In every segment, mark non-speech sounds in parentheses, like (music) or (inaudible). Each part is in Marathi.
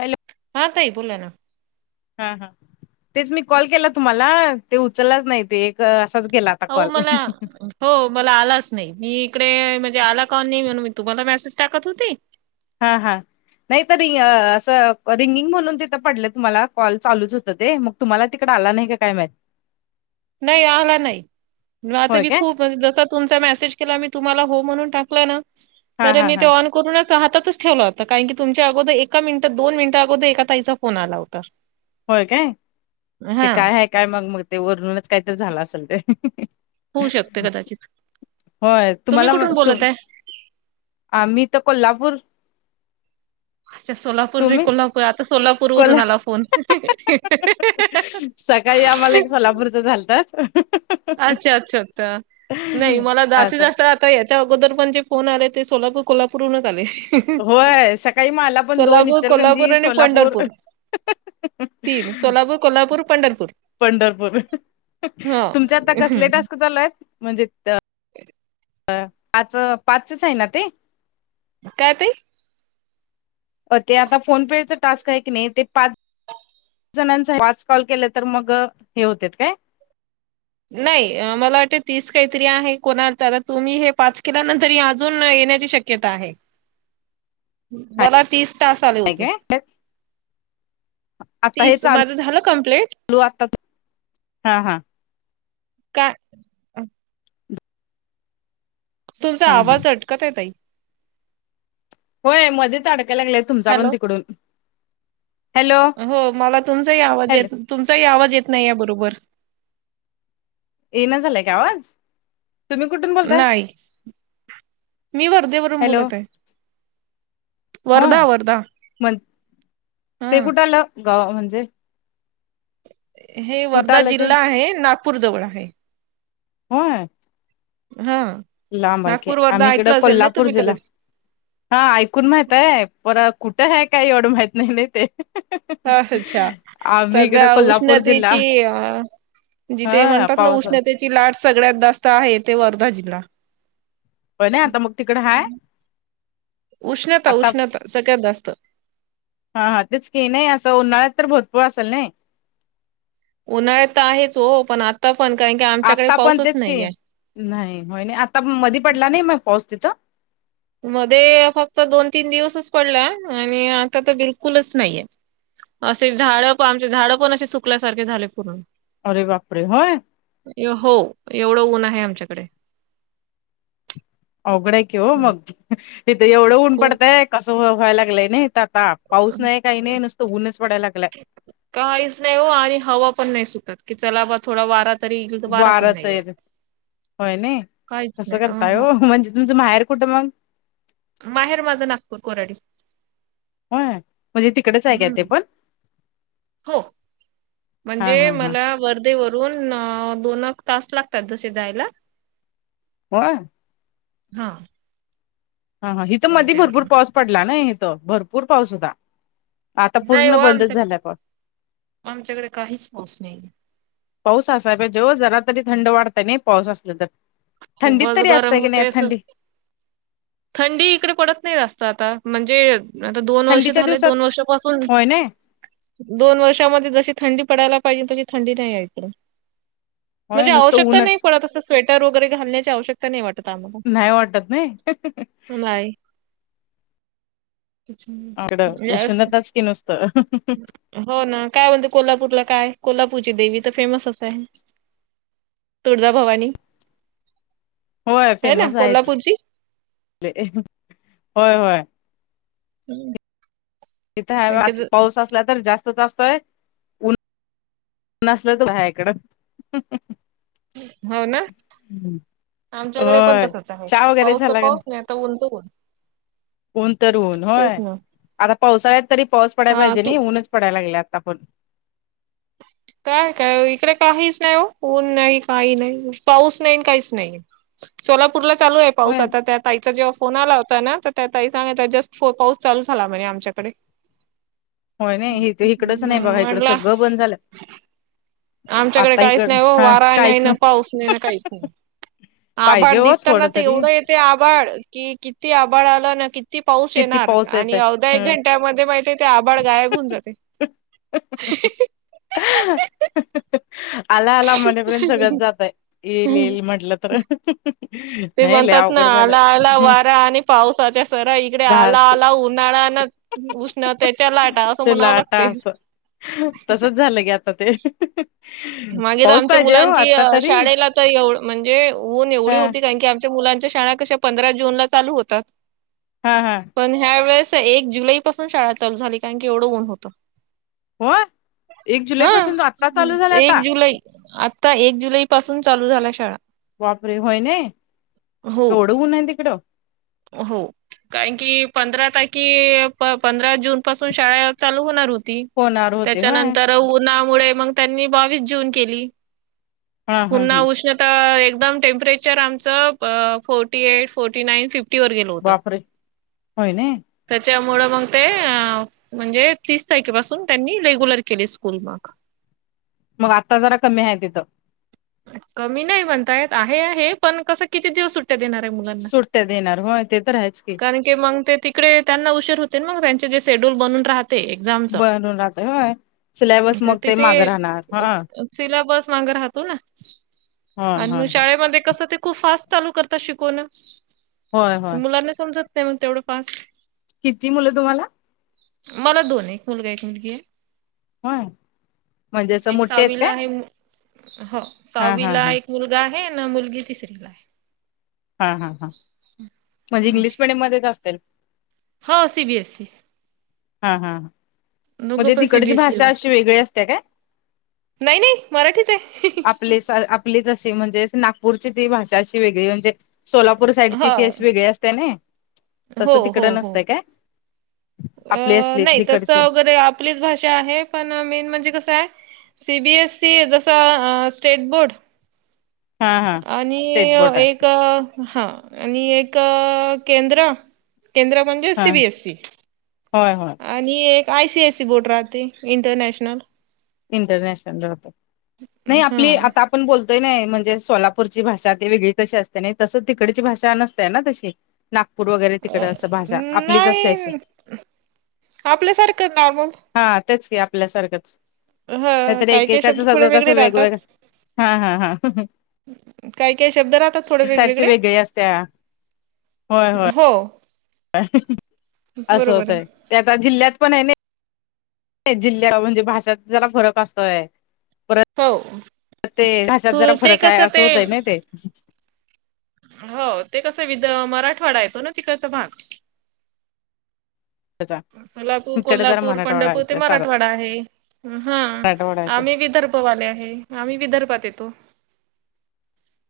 हॅलो हा ताई बोला ना हा हा तेच मी कॉल केला तुम्हाला ते उचललाच नाही ते एक असाच गेला हो कॉल मला हो मला आलाच नाही मी इकडे म्हणजे आला काॉ नाही म्हणून मी तुम्हाला मेसेज टाकत होती हा हा नाही तर रिंग असं रिंगिंग म्हणून तिथं पडलं तुम्हाला कॉल चालूच होत ते मग तुम्हाला तिकड आला नाही का काय माहित नाही आला नाही म आता होय मी काय खूप जसा तुमचं मेसेज केला तसा तुम्हाला हु म्हणून टाकला हा हा हा तेंव्हा पूर्ण अस हातातच ठेवला होता कारण की तुमच्या अगोद एका मिनिटात दोन मिनिट अगोद एका ताईचा फोन आला होता होय काय ते हा काय आहे काय मग मग ते वरूनच कायतर झालं असेल ते होऊ शकते कदाचित होय तुम्ही कुठून बोलत आहे आ मी तर कोल्हापूर अच्छा सोलापूर नाही तुम्ही कोल्हापूर आता सोलापूर वरून कोल्हा आला फोन सकाळी आम्हाला एक सोलापूरच झालतात अच्छा अच्छा अच्छा नाही मला जास्त असं जास्त का याच्या अगोदर पण जे फोन आले ते सोलापूर कोल्हापूरहूनच आले होय सकाळी मला पण दोन सोलापूर, कोल्हापूर इचलकरंजी आणि सोलापूर पंढरपूर तीन सोलापूर, कोल्हापूर, पंढरपूर पंढरपूर हा तुमचे आता कसले टास्क चालू आहेत म्हणजे ह (inaudible) आ आजच पाच पाचचच आहे ना ते काय ते ते आता फोन पेच टास्क हाय कने क नाही ते पाच जणांचा पाच कॉल केलं तर मग हे होते काय नाही मला वाटतते तीस काहीतरी आहे कोणा आता तुम्ही हे पाच केलानंतर अजून येण्याची शक्य क्यता आहे (inaudible) हाय मला तीस टास्क आले होते काय तीस माझं झालं कमप्लेट लू आता तू हा हा का तुमचा हा. आवाज अटकत आहेे ताई होय मध्येच अडकायला लागलेय तुमचा पण हॅलो. तिकडून हॅलो हो मला तुमचाही आवाज हॅलो येत तुमचाही आवाज येत नाही या बरोबर येन झालंय का आवाज तुम्ही कुठून बोलताय नाही. मी वर्धेवरून हॅलो बोलत आहे हो वर्धा वर्धा. म्हण ते हा कुठलं गाव म्हणजे हे कुठं वर्धा आलं ते जिल्हा आहे नागपूर जवळ आहे होय. हा लांब हाय नागपूर वर्धा कीआम्ही इकडं ऐकलं असेल ना कोल्हापूर तुम्ही जिल्हा. कदाचित हा ऐकून माहित आहे पर कुठं आहे काय एवढं माहित नाही नाही ते अच्छा आम्ही इकडे सध्या कोल्हापूर जिल्हा उष्णतेची अ जिथे हा म्हणतात ना पावस उष्णतेची लाट सगळ्यात जास्त आहे ते वर्धा जिल्हा पण नाही आता मग तिकड हाय उष्णता आता उष्णता सगळ्यात जास्त हा हा तेच क नाही असं उन्हाळ्यात तर भरपुर असेल नाही उन्हाळ्यात आहेच हो पण आता (inaudible) आता पण पाऊसच तेच की नाहीये नाही होय नाही आताण मधी पडला नाही मग पाऊस तिथं मध्ये फक्त दोन तीन दिवसच पडला आणि आता तर बिलकुलच नाही हाय. असे झाड पण आमचे झाडं पण असे सुकल्यासारखे झाले पूर्ण अरे बापरे होय हो एवढं ऊन आहे आमच्याकडे अवघड आहे कि हो हं. मग तिथं एवढं ऊन खूप पडतंय कस व्हायला लागलंय ना आता पाऊस नाही काही नाही नुसत ऊनच पडयला लागलाय. काहीच नाही हो आणि हवा पण नाही सुटत की चला बा थोडा वारा (inaudible) वारं तर होय नाही काहीच कसं नाही अ करताय ह हो म्हणजे तुमचं माहेर कुठं मग माहेर माझं नागपूर कोराडी हो म्हणजे तिकडेच हाय का हम्म ते पण हो हा म्हणजे हा हा मला व वरुन जसे दोनच तास लागतात जसे जायला होय हाय. हा हा इिथं मध्ये भरपूर पाऊस पडला ना इथं भरपूर पाऊस होता आता नाही पूर्ण हो बंदच आमच्या झालाय पाऊस आमच्याकडे काहीच पाऊस नाहीे. पाऊस असाय पाहिजे जरा तरी थंड वाढतय नाही पाऊस असला तर थंडीत खूपच तरी गरम असतय की नाही होतय असं. थंडी थंडी इकडे पडत नाही जास्त आता म्हणजे आता दोन वर्ष थंडीच्या झाले दिवसात दोन वर्षापासून होय नाही दोन वर्षामध्ये जशी थंडी पडायला पाहिजे तशी थंडी नाही आहे इकडे होय म्हणजे नुसतं आवश्यकता नाही ऊनच पडत त असं स्वेटर वगैरे घलण्याची आवश्यकता नाही वाटत आम्हाला नाही वाटत नाही नाही आगडं म्हणजे असं उष्णताच की नुसतं हो ना काय म्हणते कोल्हापूरला काय कोल्हापूरची देवी तर फेमस असते तुळजा भवानी होय ना फेमस आहे इथले कोल्हापूरची होय होय. हं. तिथे कारण हाय की पाऊस असला तर जास्त जास्तचं असतोय. नसल तर बाया इकड हो ना. आमच्याकडे पण होय तसच आहे चहा वगैरे पाऊस तर झाला का पाऊस नाही तर ऊन त ऊन. ऊन तर ऊन होय तेच ना आता पावसाळ्यात तरी पाऊस पडायला हा पाहिजे तू नाही ऊनच पडायला लागले आता पण. काय काय इकडे काहीच नाही हो ऊन नाही काही नाही पाऊस नाही न काहीच नाही. सोलापूरला चालू आहे पाऊस होय आता त्या ताईचा जेव्हा फोन आला होता ना त्या ताई सांगत जस्ट पाऊस चालू झाला म्हने आमच्याकडे. होय नाही इथ इकडच नाही हम् बघा इकडं मला. सगळं झालं. आमच्याकडे आता काहीच इकड नाही हो हा वारा नाही काहीच ना पाऊस नाही ना काहीच नाही. पाहिजे आभाड हो दिसताना थोडं तर तरी एवढं येते आभाड कि किती आभाड आलं ना किती ती पाऊस किती येणार पाऊस येत आणि आहे अवधदा एक हम्म घंट्यामध्ये माहिती ते आभाड गायब होऊन जाते (unintelligible) आला आला मणेपर्यंत सगळंच जातय येईल हम्म. येईल म्हंटलं तर. ते नाही लय म्हणतात ना अवघड झालं आला आला हम्म, वारा आणि पावसाच्या सरा इकडे दहा आला आला उन्हाळा न उष्णतेच्या लाटा असं म्हणावं चला आता लागतय. असं तसच झालं गे आता ते. मागे तर पाऊस आमच्या पाहिजे हो मुलांची अ आता तरी शाळेला तर म्हणजे ऊन एवढी हा होती कारण की आम मुलांच्या शाळा कशा पंधरा जून ला चालू होतात. हा हा. पण ह्या वेळेस एक जुलै पासून शाळा चालू झाली कारण की एवढं ऊन होतं. हो एक जुलै हा पासून आत्ता चालू झालाय आता. एक जुलै आता एक जुलै पासून चालू झालयां शाळा. बापरे होय नाही हो तेवढं ऊन आहे तिकडं. हो कारण की पंधरा तारखे पंधरा जून पासून शाळा चालू होणार होत होणार होते होय त्याच्यानंतर उन्हामुळे मग त्यांनी बावीस जून केली. हा हा पुन्हा ह उष्ण ता एकदम टेम्परेचर आमचं फोर्टी एट, फोर्टी नाईन फिफ् बापरे होयने त्याच्यामुळं मग ते म्हणजे तीस तारखेपासून त्यांनी रेग्युलर केले स्कूल मग. मग आत्ता जरा कमी आहे तिथं. कमी नाही म्हणता येत आहे हे पण कसं किती दिवस सुट देणारे मुला सुट्ट्या देणार होय ते तर आहेच की, ते मंग ते तिकडे त्यांना उशीर होते मग त्यांचे जे शेड्यूल बनून राहत ते एक्सामच बनून राहत होय सिलेबस ते मग तिथे मागं राहणार अ हा अ सिलाबस माग राहतो ना होय आणि मग होय होय शाळेमध्ये कसं ते खूप फास्ट चालू करतात शिकवण होय होय मुलांना समजत नाही मग तेवढं फास्ट किती मुलं तुम्हाला? मला दोन एक मुलगा, एक मुलगी आहे. होय म्हणजे अस एक मोट्ठे आहेत सहावीला काय? आहे हो, हा हा साहावीला हा एक मुलगा आहे. ना मुलगी तिसरी ला. हा हा हां म्हणजे इंग्लिश मिडियम मध्येच असतील. हा सि बी एस ई. हा हा दोघं म्हणजे पण तिकडची सीबीएसई ला भाषा आहे. अशी वेगळी असते काय? नाही नाही मराठीच आहे. आपली आपलीच अशी म्हणजे नागपूरची ती भाषा अशी वेगळी म्हणजे सोलापूर साईडची हा ती अशी वेगळी असते ना तसं हो तिकड हो हो नसतंय काय अ, आपली असली नाही तस तिकडचे वगैरे आपलीच भाषा आहे. पण मेन म्हणजे कसं आहे. सी बी एस सी जसा स्टेट बोर्ड हा हा आणि स्टेट बोर्ड आहे एक हा आणि एक केंद्र केंद्र म्हणजे सी हा बी एस सी. होय होय. आणि एक I C I C board राहते, इंटरनॅशनल. इंटरनॅशनल राहत, नाही हा आपली आता आपण बोलतोय नाही म्हणजे सोलापूरची भाषा ती वेगळी कशी असते नाही. तसं तिकडची भाषा नसतेय ना तशी नागपूर वगैरे तिकड अ, असं भाषा आपलीच असते अशी नाही आपल्यासारखं नॉर्मल. हा तेच की आपल्यासारखंच. ह नाहीतर काय काय शब्द एकेकाचं थोडे सगळं वेगळे कसं राहतात. वेगवेगळं हा हा हा काही काय शब्द राहतात थोडे साईडची वेगवेगळे. वेगळी असत्या होय होय हो. असं बरोबर होतय आहे ते आता जिल्ह्यात पण आहे नाही. जिल्ह्या म्हणजे भाषात जरा फरक असतोय परत हो (unintelligible) ते ढाषात तू जरा ते फरक आहे कसं असं ते होतय ना ते हो, ते कसं विद मराठवाडा येतो ना तिकडचा भाग त्याचा सोलापूर, इकडे जरा कोल्हापूर, मराठवाडा पंढरपूर, ते येत सारा मराठवाडा आहे. हा, मराठवाडा येत आम्ही विदर्भ वाले आहे आम्ही विदर्भात येतो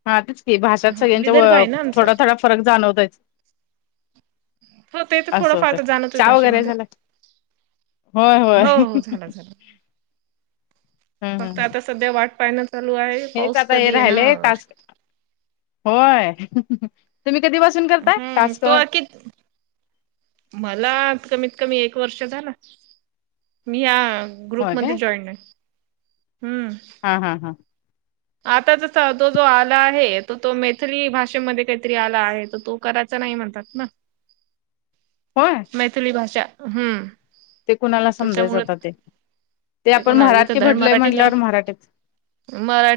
हा तेच की भाषात हा सगळ्यांच्या विदर्भ आहे ना आमचं थोडा थोडा फरक जाणवतोयच हो ते तर थोडं फार तर जाणतय भाषेमध्ये होय होय हो हो झालं झालं फक्त हम् आता सध्या वाट पाहाणं चालू आहे हेच पाऊस आता हे कधी राहिलंय येणार टास्क होय, तुम्ही कधी पासून करताय हम्म टास्क तो अखित मला कमीत कमी एक वर्ष झालं, मी या ग्रुप होय काय मध्ये जॉईन ए, हम्म हा हा हां आता जसा तो जो आला आहे तो तो मैथली भाषेमध्ये काहीतरी आला आहे तर तो करायचा नाही म्हणतात ना होय? मैथली भाषा, हम्म ते कुणाला समजायचं त्याच्यामुळे आता ते ते आपण कोणाला इथं मराठी धड भरलय मराठी नाही म्हटल्यावर मराठीच,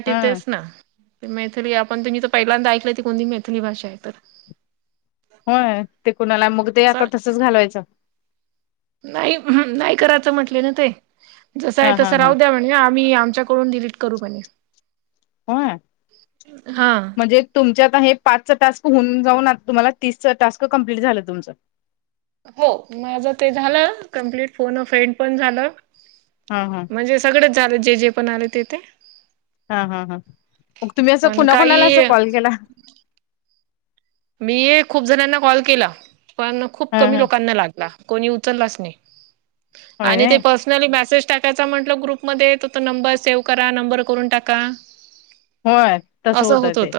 हम्म मैथली आपण त ते मी तर पहिल्यांदा ऐकलंय ती कोणती मैथली भाषा आहे तर होय, ते कुणाला मग ते आता तसंच घालवायचं नाही् नाही करायचं म्हटले ना ते जसं आहे हा हा तसं हा राहू द्या म्हणे आम्ही आमच्याकडून डिलीट करू म्हणे हा तुमचे आता हे पाच टास्क होऊन जाऊन आ तुम्हाला तीसच टास्क कम्प्लीट झालं तुमचं हो माझं ते झालं कंप्लीट फोन अ फ्रेंड पण झालं हं हं म्हणजे सगळेच झाले जे जे पण आले ते ते हा, हा, हा, मग तुम्ही असं पण कुणाकुणाला असं काही कॉल केला?? मी खूप जणांना कॉल केला पण खूप ह कमी ह लोकांना लागला कोणी उचललाच नाही होय आणि नाही ते पस नली मसेज टाकायचा म्हटलं ग्रुप मध्ये तर तो नंबर सेव्ह करा नंबर करून टाका होय तस होतं ते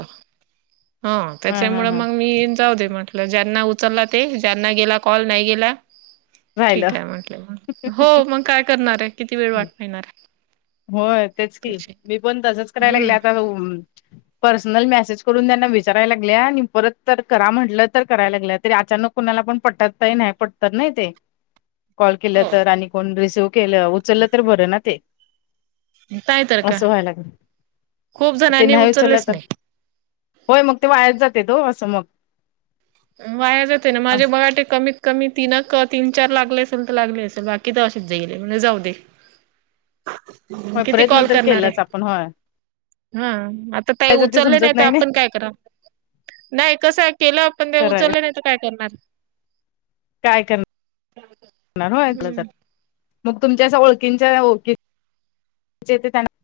हो हा हा त्याच्यामुळं हा मग मी जाऊ दे म्हटलं ज्यांना उचलला ते ज्यांना गेला कॉल नाही गेला राहिलं ठीक आहे म्हंटले मग हो मंग काय करणारे आहे किती वेळ वाट पाहायणार होय तेच की मी पण तसंच करायला लागले हम्म आता (unintelligible) पर्सनल मेसेज करून त्यांना विचारायला लागल्या आणि परत तर करा म्हटलं तर करायला लागलं तरी अचानक कुणाला पण पटतय नाही पटत नाही ते कॉल केलं हो तर आणि कोण रिसिव्ह केलं उचललं तर बरं ना ते ायय (unintelligible) असं व्हाया लागल ते जणांनी नाही उचलला उचललेच तर नाही. होय मग ते वायाच जातेेत हो असं मग वाया जाते ना माझे बघा ते कमी कमी तीनक तीन चार लागले असेल तर लागले असेल बाकी तर असेच जाईलये, म्हणजे जाऊ दे होय, किती प्रयत्न कॉल तर करणार आहे केलाच आपण होय हा, आता ताई त्याच ते उचललं नाही समजत तर ना आपण काय कराल? नाही, कसये केलं आपण ते खरंय उचलले नाही तर काय करणार काय करणार होय त्यात हम्म मग तुमच्या असा ओळखींच्या ओळखी जे ते त्यांना